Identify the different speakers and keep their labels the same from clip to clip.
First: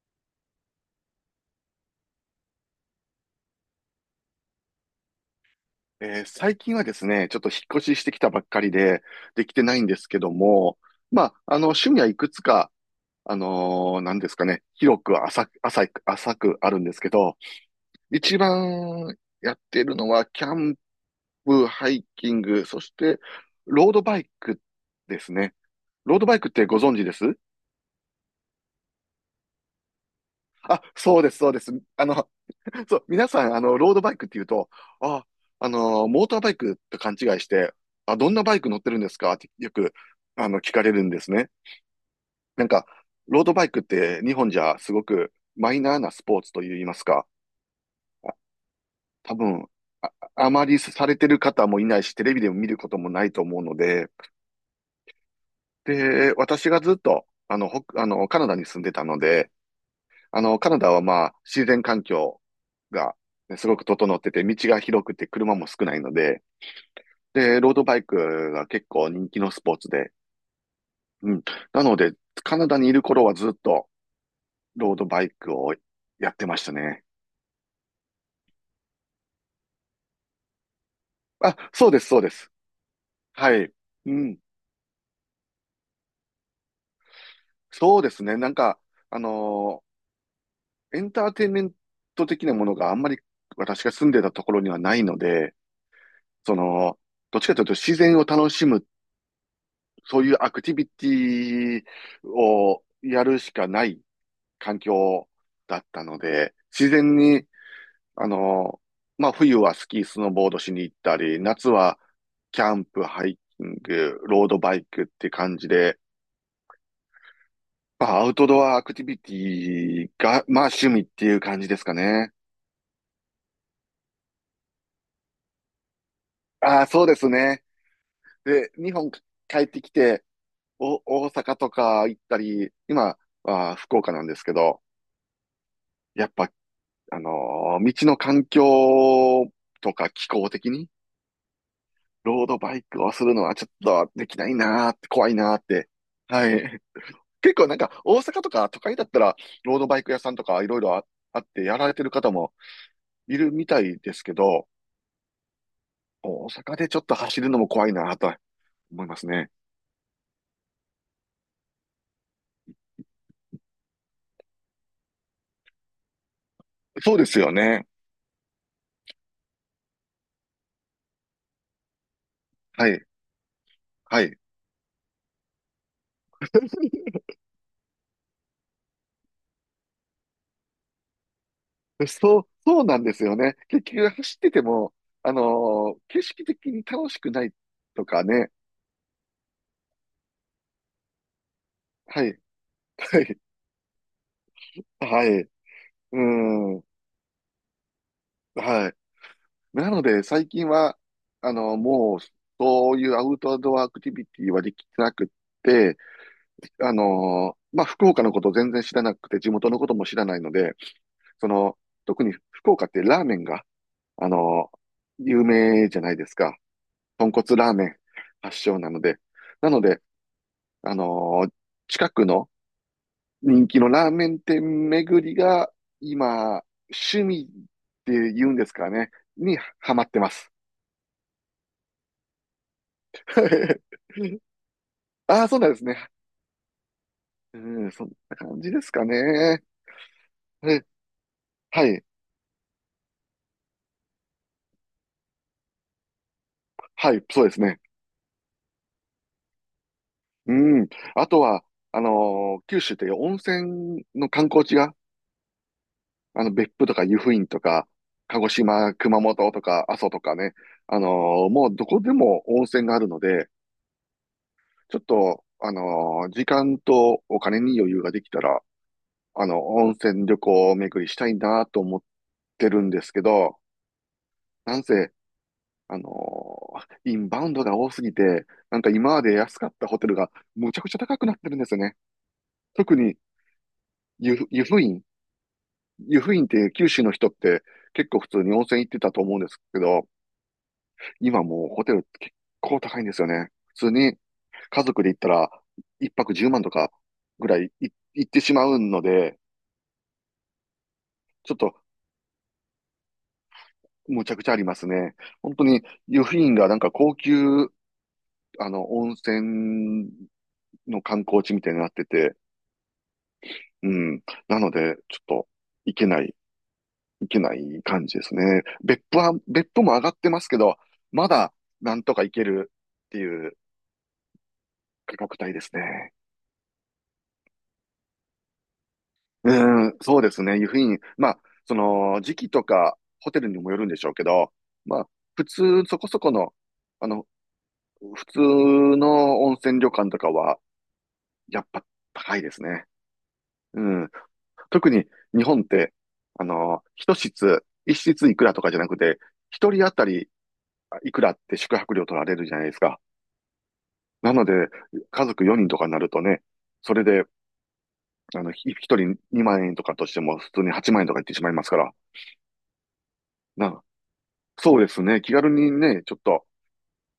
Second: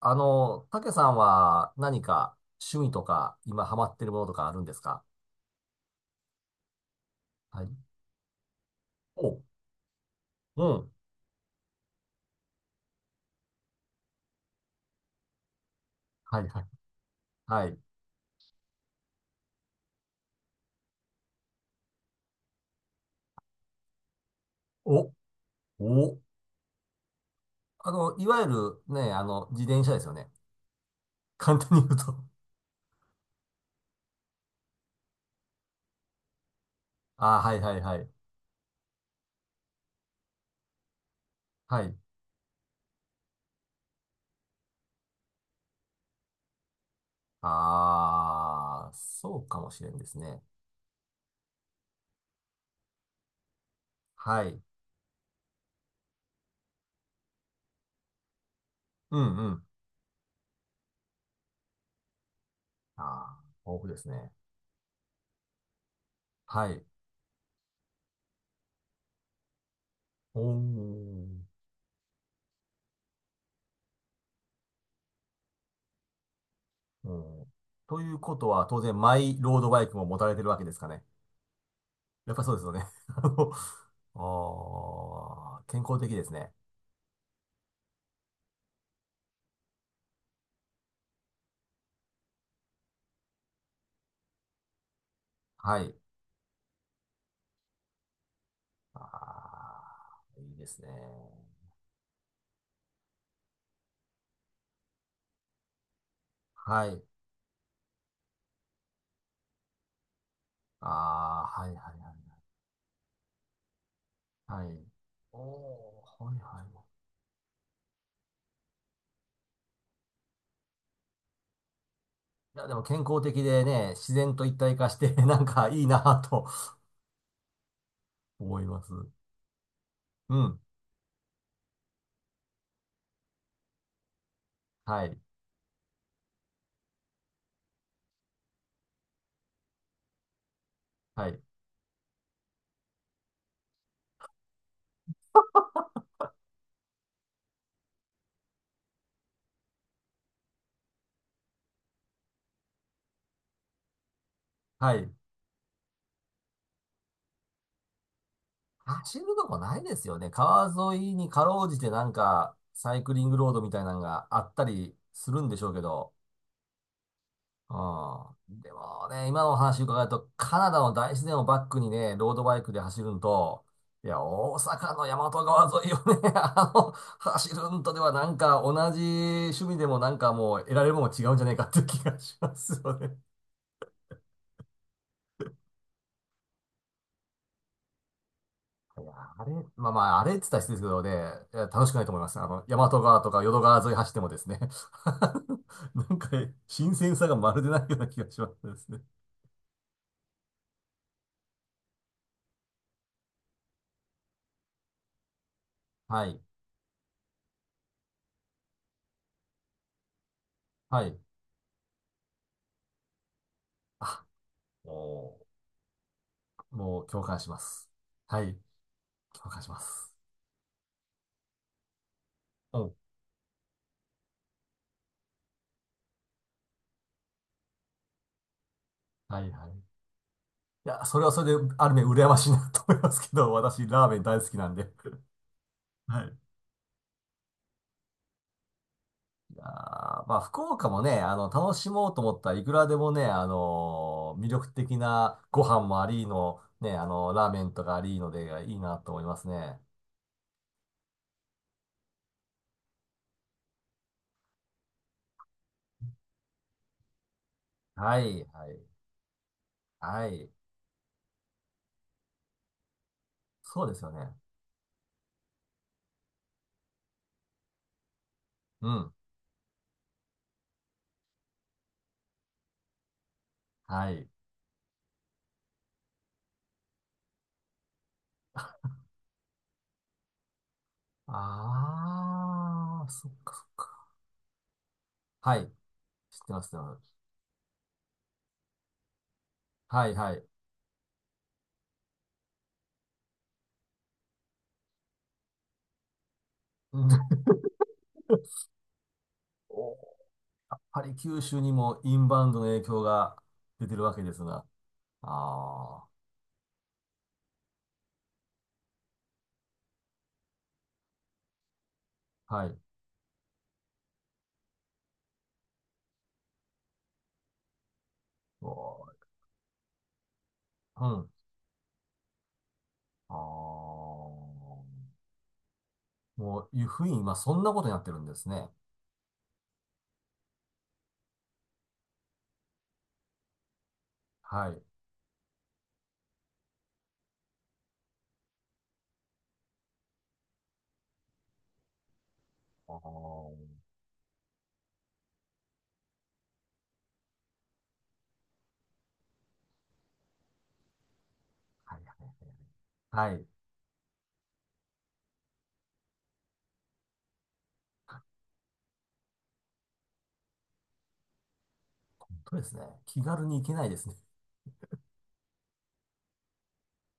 Speaker 1: たけさんは何か趣味とか今ハマってるものとかあるんですか？
Speaker 2: 最近はですね、ちょっと引っ
Speaker 1: はい。
Speaker 2: 越ししてきたばっかりで、
Speaker 1: お。
Speaker 2: できてないんですけど
Speaker 1: う
Speaker 2: も、
Speaker 1: ん。
Speaker 2: まあ、あの、趣味はいくつか、なんですかね、広く浅く、
Speaker 1: はいはい。
Speaker 2: あるんですけど、
Speaker 1: はい。
Speaker 2: 一番やってるのは、キャンプ、ハイキング、そして、ロードバイク
Speaker 1: お。
Speaker 2: ですね。ロ
Speaker 1: お。
Speaker 2: ードバイクってご存知です、
Speaker 1: いわゆるね、自転車ですよね。
Speaker 2: そうで す、そう
Speaker 1: 簡
Speaker 2: で
Speaker 1: 単
Speaker 2: す。
Speaker 1: に言う
Speaker 2: あ
Speaker 1: と。
Speaker 2: の、そう、皆さん、あの、ロードバイクって言うと、あ、モーターバイクと勘違
Speaker 1: あ
Speaker 2: い
Speaker 1: あ、
Speaker 2: し
Speaker 1: はいは
Speaker 2: て、
Speaker 1: いはい。
Speaker 2: あ、どんなバイク乗ってるんですかってよく、あの、聞かれるんですね。
Speaker 1: はい。
Speaker 2: なんか、ロードバイクって日本じゃすごくマイナーなスポーツと言いますか、あ
Speaker 1: ああ、
Speaker 2: 多
Speaker 1: そうか
Speaker 2: 分、
Speaker 1: もしれんで
Speaker 2: あ、
Speaker 1: すね。
Speaker 2: あまりされてる方もいないし、テレビでも見ることもないと思うので、
Speaker 1: はい。
Speaker 2: で、私がずっと、あの、カナダに住んでた
Speaker 1: う
Speaker 2: の
Speaker 1: んう
Speaker 2: で、
Speaker 1: ん。
Speaker 2: あの、カナダはまあ、自然環境が
Speaker 1: あ
Speaker 2: ね、す
Speaker 1: あ、
Speaker 2: ご
Speaker 1: 豊
Speaker 2: く
Speaker 1: 富です
Speaker 2: 整って
Speaker 1: ね。
Speaker 2: て、道が広くて車も少ないので、
Speaker 1: はい。
Speaker 2: で、ロードバイクが結構人気のスポーツで、
Speaker 1: お
Speaker 2: うん。
Speaker 1: ー。
Speaker 2: なので、カナダにいる頃はずっとロードバイクをやってましたね。
Speaker 1: おー、ということは、当然、マイロードバイクも持たれてるわけですかね。
Speaker 2: あ、そうです、そうで
Speaker 1: やっぱ
Speaker 2: す。
Speaker 1: そうですよね。
Speaker 2: は
Speaker 1: あの
Speaker 2: い。うん。
Speaker 1: おー、健康的ですね。
Speaker 2: そうですね。なんか、あのエンターテインメント的なものがあんまり私が住んでたところにはないので、
Speaker 1: はい。
Speaker 2: その、どっちかというと自然を楽しむ、そ
Speaker 1: あ
Speaker 2: ういう
Speaker 1: ー、
Speaker 2: ア
Speaker 1: いい
Speaker 2: ク
Speaker 1: で
Speaker 2: ティ
Speaker 1: す
Speaker 2: ビ
Speaker 1: ね。
Speaker 2: ティをやるしかない環境だったので、
Speaker 1: は
Speaker 2: 自
Speaker 1: い。
Speaker 2: 然にあの、まあ、冬はスキー、スノーボードしに行ったり、
Speaker 1: あー、は
Speaker 2: 夏
Speaker 1: いは
Speaker 2: は
Speaker 1: い
Speaker 2: キャンプ、ハイキング、ロード
Speaker 1: はい。は
Speaker 2: バ
Speaker 1: い。
Speaker 2: イクって
Speaker 1: お
Speaker 2: 感じで、
Speaker 1: ー、はいはい。
Speaker 2: まあ、アウトドアアクティビティが、まあ、趣味っていう感じですかね。
Speaker 1: いや、でも健康的でね、自然と一体化して、なんかいいなぁと
Speaker 2: ああ、そうですね。
Speaker 1: 思い
Speaker 2: で、
Speaker 1: ま
Speaker 2: 日
Speaker 1: す。
Speaker 2: 本帰ってきて、
Speaker 1: うん。
Speaker 2: お、大阪とか行ったり、今は福岡なんですけど、
Speaker 1: はい。
Speaker 2: やっぱ、道の環境とか気候的に、
Speaker 1: はい。
Speaker 2: ロードバイクをするのはちょっとできないなーって、怖いなーって。はい。結構なんか大阪とか都会だったらロードバイク屋さんとかいろいろあってやられてる方もいるみたいですけど、
Speaker 1: はい。
Speaker 2: 大阪でちょっと走るのも怖いなと思いま
Speaker 1: 走る
Speaker 2: す
Speaker 1: と
Speaker 2: ね。
Speaker 1: こないですよね。川沿いにかろうじてなんか、サイクリングロードみたいなのがあったりするんでしょうけど。
Speaker 2: そうですよね。
Speaker 1: ああ、でもね、今のお話伺うと、カナダの大自然をバックにね、ロードバイクで
Speaker 2: は
Speaker 1: 走
Speaker 2: い。
Speaker 1: るんと、いや、
Speaker 2: はい。
Speaker 1: 大阪の大和川沿いをね、走るんとではなんか同じ趣味でもなんかもう得られるものが違うんじゃないかっていう気がし
Speaker 2: そう、
Speaker 1: ます
Speaker 2: そう
Speaker 1: よ
Speaker 2: なんで
Speaker 1: ね。
Speaker 2: すよね。結局走ってても、景色的に楽しくないとかね。
Speaker 1: いや、あれ、まあまあ、あれって言ったら失礼ですけどね、いや楽しくないと思い
Speaker 2: は
Speaker 1: ます。
Speaker 2: い。
Speaker 1: 大和
Speaker 2: は
Speaker 1: 川と
Speaker 2: い。
Speaker 1: か淀川沿い走ってもですね、
Speaker 2: はい。
Speaker 1: なん
Speaker 2: う
Speaker 1: か
Speaker 2: ん。
Speaker 1: 新鮮さがまるでないような気がしますです
Speaker 2: はい。
Speaker 1: ね。
Speaker 2: なので最近は、もうそういうアウトドアアクティビティはできてなくって、
Speaker 1: はい。
Speaker 2: まあ、福岡のことを全然知らなくて、地元のことも知らないので、
Speaker 1: はい。
Speaker 2: その、特に福岡ってラーメンが、
Speaker 1: あ。
Speaker 2: あのー
Speaker 1: お
Speaker 2: 有
Speaker 1: ー、
Speaker 2: 名じゃないですか。
Speaker 1: もう共
Speaker 2: 豚
Speaker 1: 感し
Speaker 2: 骨
Speaker 1: ま
Speaker 2: ラーメ
Speaker 1: す。
Speaker 2: ン
Speaker 1: はい。
Speaker 2: 発祥なので。
Speaker 1: 共感し
Speaker 2: な
Speaker 1: ま
Speaker 2: ので、
Speaker 1: す。
Speaker 2: あのー近くの
Speaker 1: うん。
Speaker 2: 人気のラーメン店巡りが、今、趣味って言うんですかね、
Speaker 1: はい
Speaker 2: に
Speaker 1: は
Speaker 2: ハ
Speaker 1: い。
Speaker 2: マってます。
Speaker 1: いや、それはそれで、ある面羨ましいなと思いますけど、私、ラーメン大好きなんで。
Speaker 2: ああ、そうなんですね。
Speaker 1: はい。
Speaker 2: うん、そんな感じですか
Speaker 1: い
Speaker 2: ね。
Speaker 1: やーまあ、福
Speaker 2: え
Speaker 1: 岡もね、楽
Speaker 2: は
Speaker 1: し
Speaker 2: い、
Speaker 1: もうと思ったらいくらでもね、魅力的なご飯もありの、ね、
Speaker 2: はい、そう
Speaker 1: ラー
Speaker 2: です
Speaker 1: メン
Speaker 2: ね。
Speaker 1: とかありので、いいなと思いますね。
Speaker 2: うん。あとは、九州って温泉の観光地が、あの、別府とか湯布院とか、
Speaker 1: は
Speaker 2: 鹿
Speaker 1: い、
Speaker 2: 児
Speaker 1: はい、
Speaker 2: 島、熊本とか、阿蘇と
Speaker 1: は
Speaker 2: か
Speaker 1: い。
Speaker 2: ね、もうどこでも温泉があるので、
Speaker 1: そうですよね。
Speaker 2: ちょっと、時間とお金に余裕ができたら、
Speaker 1: うん。
Speaker 2: あの、温泉旅行巡りしたいなと思ってるんですけど、
Speaker 1: はい。
Speaker 2: なんせ、あのーインバウンドが多すぎて、なんか今まで安かったホテルがむちゃくちゃ高くなってるんですよね。特
Speaker 1: あー、
Speaker 2: に
Speaker 1: そっかそっか。
Speaker 2: 湯布院
Speaker 1: はい。
Speaker 2: 湯布
Speaker 1: 知
Speaker 2: 院っ
Speaker 1: ってます、知
Speaker 2: て
Speaker 1: って
Speaker 2: 九
Speaker 1: ま
Speaker 2: 州の
Speaker 1: す。
Speaker 2: 人って結構普通に温泉行ってたと思うんですけ
Speaker 1: は
Speaker 2: ど、
Speaker 1: い、はい。
Speaker 2: 今もうホテル結構高いんですよね。普通に家族で行ったら一泊10万とか
Speaker 1: うん。
Speaker 2: ぐらい行ってしまうので、
Speaker 1: お、やっぱり九
Speaker 2: ちょっ
Speaker 1: 州に
Speaker 2: と
Speaker 1: もインバウンドの影響が出てるわけ
Speaker 2: む
Speaker 1: で
Speaker 2: ちゃ
Speaker 1: す
Speaker 2: くちゃあ
Speaker 1: が。
Speaker 2: りますね。本当に
Speaker 1: あ
Speaker 2: 湯布院がなんか高級、あの、温泉の観光地みたいになってて、
Speaker 1: あ、はい。
Speaker 2: うん。なので、ちょっと行けない、行けない感じですね。別
Speaker 1: お、
Speaker 2: 府は、別府も上がってますけど、
Speaker 1: う
Speaker 2: ま
Speaker 1: ん。
Speaker 2: だなんとか行けるって
Speaker 1: あ
Speaker 2: いう
Speaker 1: あ、
Speaker 2: 価格帯ですね。
Speaker 1: もういうふうに今そんなことになってるんですね。
Speaker 2: うん、そうですね。湯布院。まあ、その、時期とか、ホテルにもよるんでしょうけど、
Speaker 1: はい。
Speaker 2: まあ、普通、そこそこの、あの、普通の温泉旅館とかは、やっぱ高いですね。
Speaker 1: あー、
Speaker 2: うん。特に、日本って、あの、一室いくらとかじゃなくて、一人当たりいくらって宿泊
Speaker 1: は
Speaker 2: 料取ら
Speaker 1: い
Speaker 2: れるじゃないですか。
Speaker 1: はい。
Speaker 2: なので、家族4人とかになるとね、それで、あの、一人2万円とかとしても、普通に8万円とかいってしまいますから、
Speaker 1: とですね。気軽に行け
Speaker 2: な、
Speaker 1: ないですね。
Speaker 2: そうですね。気軽にね、ちょっと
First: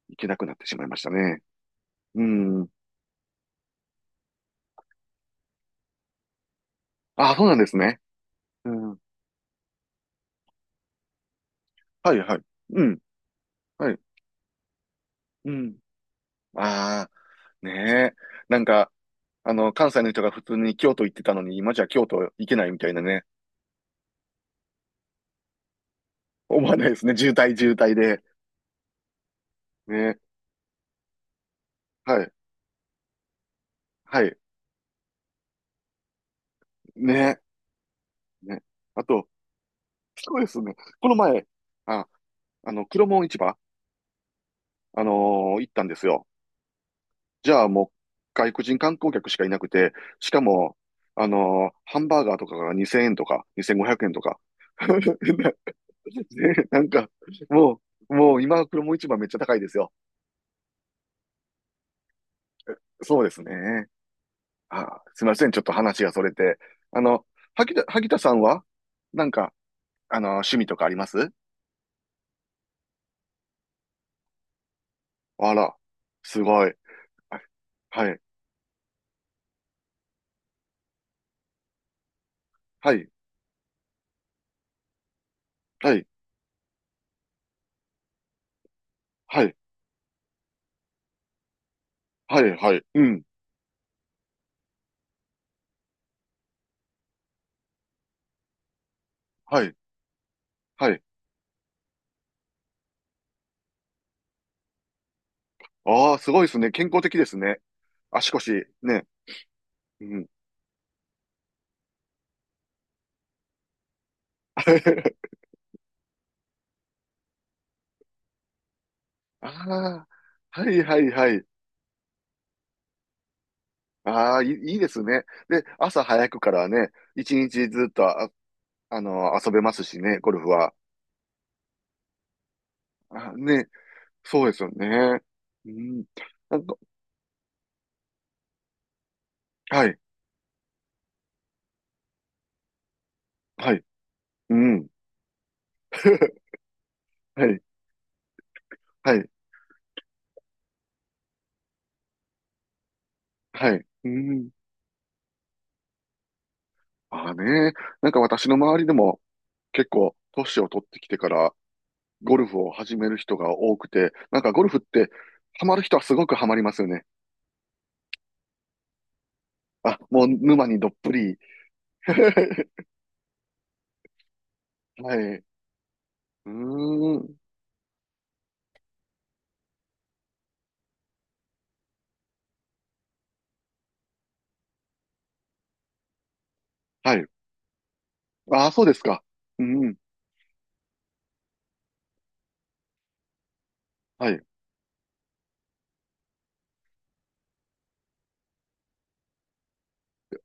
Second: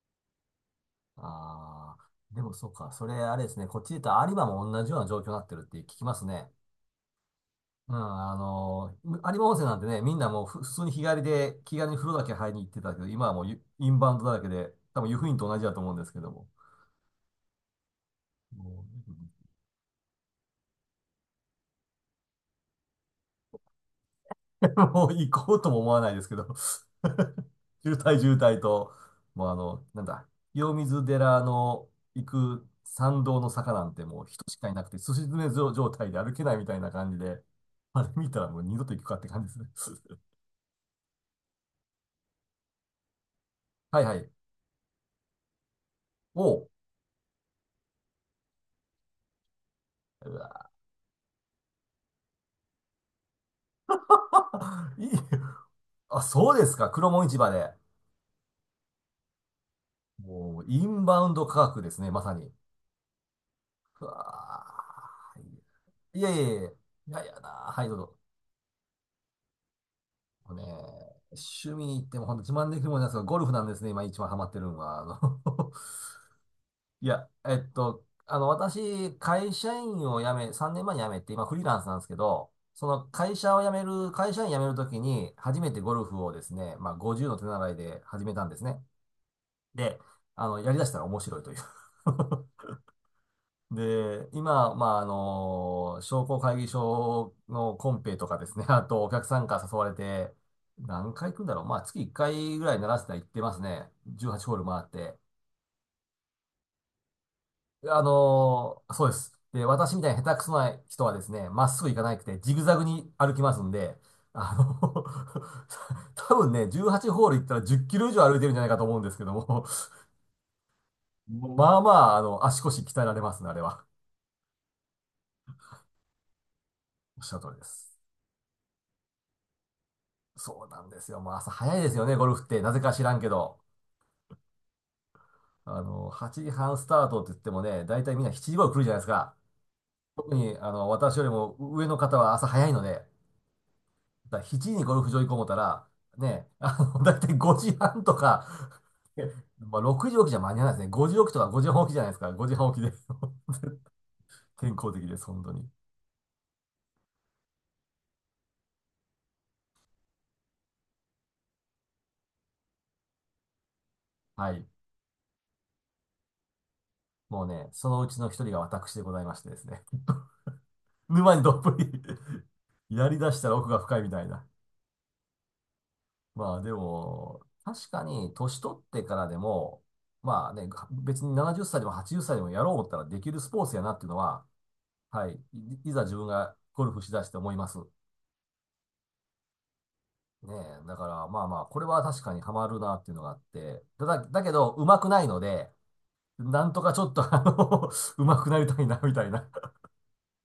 Speaker 2: 行けなくなってしまいましたね。
Speaker 1: あ
Speaker 2: う
Speaker 1: あ、でもそ
Speaker 2: ん。
Speaker 1: うか。それあれですね。こっちで言ったら有馬も同じような状況になってるって聞きますね。
Speaker 2: あ、そうなんです
Speaker 1: うん、
Speaker 2: ね。うん。
Speaker 1: 有馬温泉なんてね、みんなもうふ普通に日帰りで気軽に風
Speaker 2: は
Speaker 1: 呂
Speaker 2: い
Speaker 1: だけ
Speaker 2: はい。
Speaker 1: 入りに行って
Speaker 2: う
Speaker 1: たけ
Speaker 2: ん。
Speaker 1: ど、今はもうイイ
Speaker 2: は
Speaker 1: ン
Speaker 2: い。
Speaker 1: バウンドだらけで、多分湯布院と
Speaker 2: う
Speaker 1: 同じだと
Speaker 2: ん。
Speaker 1: 思うんですけども。
Speaker 2: ああ、ねえ。なんか、
Speaker 1: も
Speaker 2: あの、関西の人が普通に京都行ってたのに、今じゃ京都行けないみたいなね。
Speaker 1: う、もう行こうとも思わないですけど。
Speaker 2: 思わないですね。渋滞渋
Speaker 1: 渋
Speaker 2: 滞
Speaker 1: 滞
Speaker 2: で。
Speaker 1: 渋滞と、もうあの、
Speaker 2: ね
Speaker 1: なんだ、
Speaker 2: え。
Speaker 1: 清水寺の
Speaker 2: は
Speaker 1: 行
Speaker 2: い。
Speaker 1: く参道の坂なんても
Speaker 2: は
Speaker 1: う
Speaker 2: い。
Speaker 1: 人しかいなくて、すし詰め状態で歩けないみたいな感じ
Speaker 2: ね
Speaker 1: で、あれ見た
Speaker 2: え。
Speaker 1: らもう
Speaker 2: ね。
Speaker 1: 二度と行
Speaker 2: あ
Speaker 1: くかって
Speaker 2: と、
Speaker 1: 感じですね。
Speaker 2: そ うですね。この前、あ、あの、黒門市場、
Speaker 1: はいはい。
Speaker 2: 行ったんですよ。
Speaker 1: おう。
Speaker 2: じゃあもう外国人観光客しかいなくて、し
Speaker 1: う
Speaker 2: か
Speaker 1: わ。
Speaker 2: も、ハンバーガーとかが2000円とか、2500円とか。
Speaker 1: いい。あ、そうです
Speaker 2: なん
Speaker 1: か。
Speaker 2: か、
Speaker 1: 黒門市場で。
Speaker 2: ももう今、黒も市場めっちゃ高いですよ。
Speaker 1: もう、インバウンド価格ですね、まさに。
Speaker 2: そうですね。
Speaker 1: うわ
Speaker 2: あ、すみません。ちょっと話が
Speaker 1: ー、い
Speaker 2: そ
Speaker 1: や
Speaker 2: れ
Speaker 1: いやいや、
Speaker 2: て。
Speaker 1: い
Speaker 2: あ
Speaker 1: や
Speaker 2: の、
Speaker 1: いやなー。はい、どう
Speaker 2: 萩田
Speaker 1: ぞ。
Speaker 2: さんは、なんか、あの、
Speaker 1: もう
Speaker 2: 趣
Speaker 1: ね、
Speaker 2: 味とかあります
Speaker 1: 趣味に行っても本当自慢できるもんなんですが、ゴルフなんですね、今一番ハマってるのは。
Speaker 2: あら、すごい。
Speaker 1: いや、
Speaker 2: あ
Speaker 1: えっと、
Speaker 2: はい、
Speaker 1: 私、会社員を辞め、3年前に辞めて、今フリーランスなんですけど、そ
Speaker 2: は
Speaker 1: の
Speaker 2: い、
Speaker 1: 会社を辞める、会社員辞めるときに、初めてゴ
Speaker 2: は
Speaker 1: ル
Speaker 2: い、
Speaker 1: フをですね、まあ50の手習いで始めたんですね。
Speaker 2: はい、
Speaker 1: で、やりだしたら面白いという。
Speaker 2: は い、はい、うん、
Speaker 1: で、今、まあ、商工会議所のコンペとかですね、あとお客さんか
Speaker 2: は
Speaker 1: ら
Speaker 2: い、
Speaker 1: 誘われて、
Speaker 2: はい。
Speaker 1: 何回行くんだろう。まあ、月1回ぐらいならせたら行ってますね。18ホール回って。
Speaker 2: ああ、すごいですね。健康的ですね。足腰、
Speaker 1: そ
Speaker 2: ね。
Speaker 1: うです。で、私み
Speaker 2: う
Speaker 1: たいに
Speaker 2: ん。
Speaker 1: 下手くそな人はですね、まっすぐ行かなくて、ジグザグに歩きますんで、あの 多分ね、18ホール行ったら10キロ以上歩いてるんじゃないかと思うんですけども、
Speaker 2: ああ、はいはいはい。
Speaker 1: まあまあ、足腰鍛えられますね、あれは。
Speaker 2: ああ、いい、いいですね。で、朝早くからね、
Speaker 1: おっし
Speaker 2: 一
Speaker 1: ゃる通りで
Speaker 2: 日ずっ
Speaker 1: す。
Speaker 2: とあ、あの、遊べますしね、ゴルフ
Speaker 1: そう
Speaker 2: は。
Speaker 1: なんですよ。もう朝早いですよね、ゴルフって。なぜか知らんけ
Speaker 2: あ、
Speaker 1: ど。
Speaker 2: ね、そうですよね。うん。
Speaker 1: 8
Speaker 2: なん
Speaker 1: 時
Speaker 2: か、
Speaker 1: 半スタートって言ってもね、大体みんな7時頃来るじゃないですか。
Speaker 2: はい、
Speaker 1: 特に、私よりも上の方は朝早いので、
Speaker 2: はい、
Speaker 1: だから
Speaker 2: う
Speaker 1: 7時に
Speaker 2: ん。
Speaker 1: ゴルフ場行こう思ったら、ね、大体
Speaker 2: はい、
Speaker 1: 5時半とか、
Speaker 2: は
Speaker 1: え
Speaker 2: い、
Speaker 1: まあ、6時起きじゃ間に合わないですね。5時起きとか5時半起きじゃないですか。5時半起きで。
Speaker 2: はい、うん。
Speaker 1: 健康的です、本当に。
Speaker 2: ああね、なんか私の周りでも結構、年を取ってきてから、ゴルフを始める人が多くて、なんか
Speaker 1: は
Speaker 2: ゴ
Speaker 1: い。
Speaker 2: ルフって、ハマる人はすごくハマりますよね。
Speaker 1: もうね、そのうちの一人が私でございましてですね。
Speaker 2: あ、もう沼にどっ ぷ
Speaker 1: 沼
Speaker 2: り。
Speaker 1: にどっぷり。 やり出したら奥が深いみたいな。
Speaker 2: はい。うー
Speaker 1: まあで
Speaker 2: ん。
Speaker 1: も、確かに年取ってからでも、まあね、別に70歳でも80歳でもやろう思ったらできるスポーツやなっていうのは、はい、いざ自分がゴルフし
Speaker 2: は
Speaker 1: だ
Speaker 2: い。
Speaker 1: して思います。
Speaker 2: ああ、そうですか。うん。
Speaker 1: ねえ、だからまあまあ、これは確かにハマるなっていうのがあって、ただ、
Speaker 2: は
Speaker 1: だ
Speaker 2: い。
Speaker 1: けど、上手くないので、なんとかちょっと、上手くなりたいな、みたいな。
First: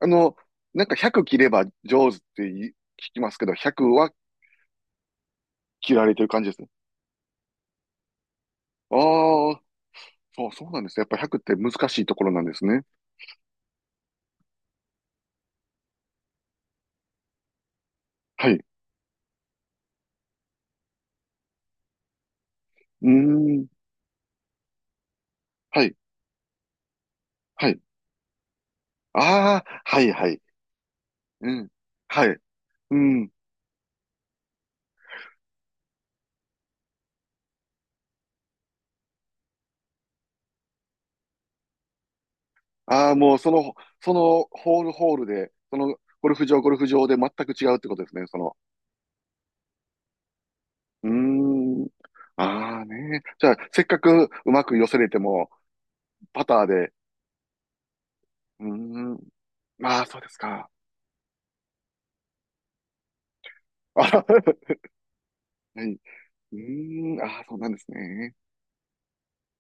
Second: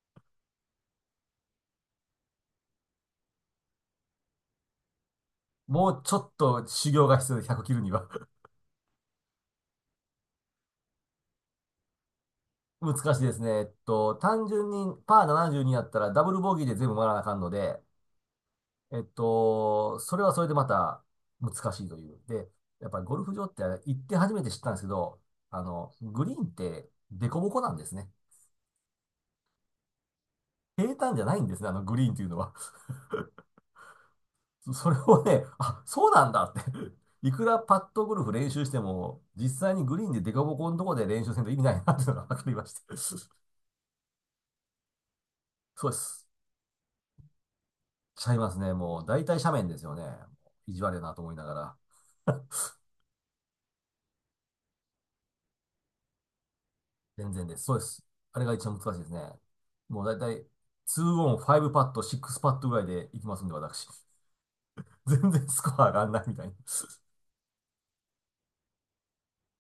Speaker 2: あの、なんか100切れば上手ってい聞きますけど、100は
Speaker 1: も
Speaker 2: 切
Speaker 1: う
Speaker 2: ら
Speaker 1: ちょ
Speaker 2: れてる
Speaker 1: っ
Speaker 2: 感じです
Speaker 1: と
Speaker 2: ね。
Speaker 1: 修行が必要で、100切るには。
Speaker 2: ああ、そうなんですね。やっぱ100って難しいところなんです ね。
Speaker 1: 難しいですね。えっと、単純にパー72やったらダブルボギーで全部回らなあかんので、
Speaker 2: はい。う
Speaker 1: えっと、それはそれでまた難しいという。で、やっぱり
Speaker 2: ー
Speaker 1: ゴルフ場って
Speaker 2: ん。
Speaker 1: 行って初めて知ったんですけど、
Speaker 2: はい。
Speaker 1: グリーンって凸凹
Speaker 2: は
Speaker 1: なん
Speaker 2: い。
Speaker 1: ですね。
Speaker 2: ああ、はい、はい。
Speaker 1: 平坦じゃないん
Speaker 2: う
Speaker 1: ですね、
Speaker 2: ん。
Speaker 1: あのグリーンってい
Speaker 2: は
Speaker 1: うの
Speaker 2: い。
Speaker 1: は。
Speaker 2: うん。
Speaker 1: それをね、あ、そうなんだって。 いくらパットゴルフ練習しても、実際にグリーンで凸凹のところで練習せんと意味ないなっていうのが分かりまして。
Speaker 2: ああ、もう その、そのホールホールで、
Speaker 1: そうです。
Speaker 2: ゴルフ場で全く違うってことです
Speaker 1: ち
Speaker 2: ね。
Speaker 1: ゃ
Speaker 2: そ
Speaker 1: いま
Speaker 2: の
Speaker 1: すね。もう大体斜面ですよね。意地悪い
Speaker 2: うー
Speaker 1: なと思いながら。
Speaker 2: ん。ああね。じゃあ、せっかくうまく寄せれても、パターで。
Speaker 1: 全然です。そうです。あれが一
Speaker 2: うー
Speaker 1: 番難しいです
Speaker 2: ん。
Speaker 1: ね。も
Speaker 2: ま
Speaker 1: う
Speaker 2: あ、
Speaker 1: だい
Speaker 2: そうで
Speaker 1: たい
Speaker 2: す
Speaker 1: 2
Speaker 2: か。
Speaker 1: オン、5パット、6パットぐらいでいきますんで、私。
Speaker 2: あ、
Speaker 1: 全然スコ
Speaker 2: は
Speaker 1: ア上
Speaker 2: い。う
Speaker 1: がんないみたいな。
Speaker 2: ーん。ああ、そうなんですね。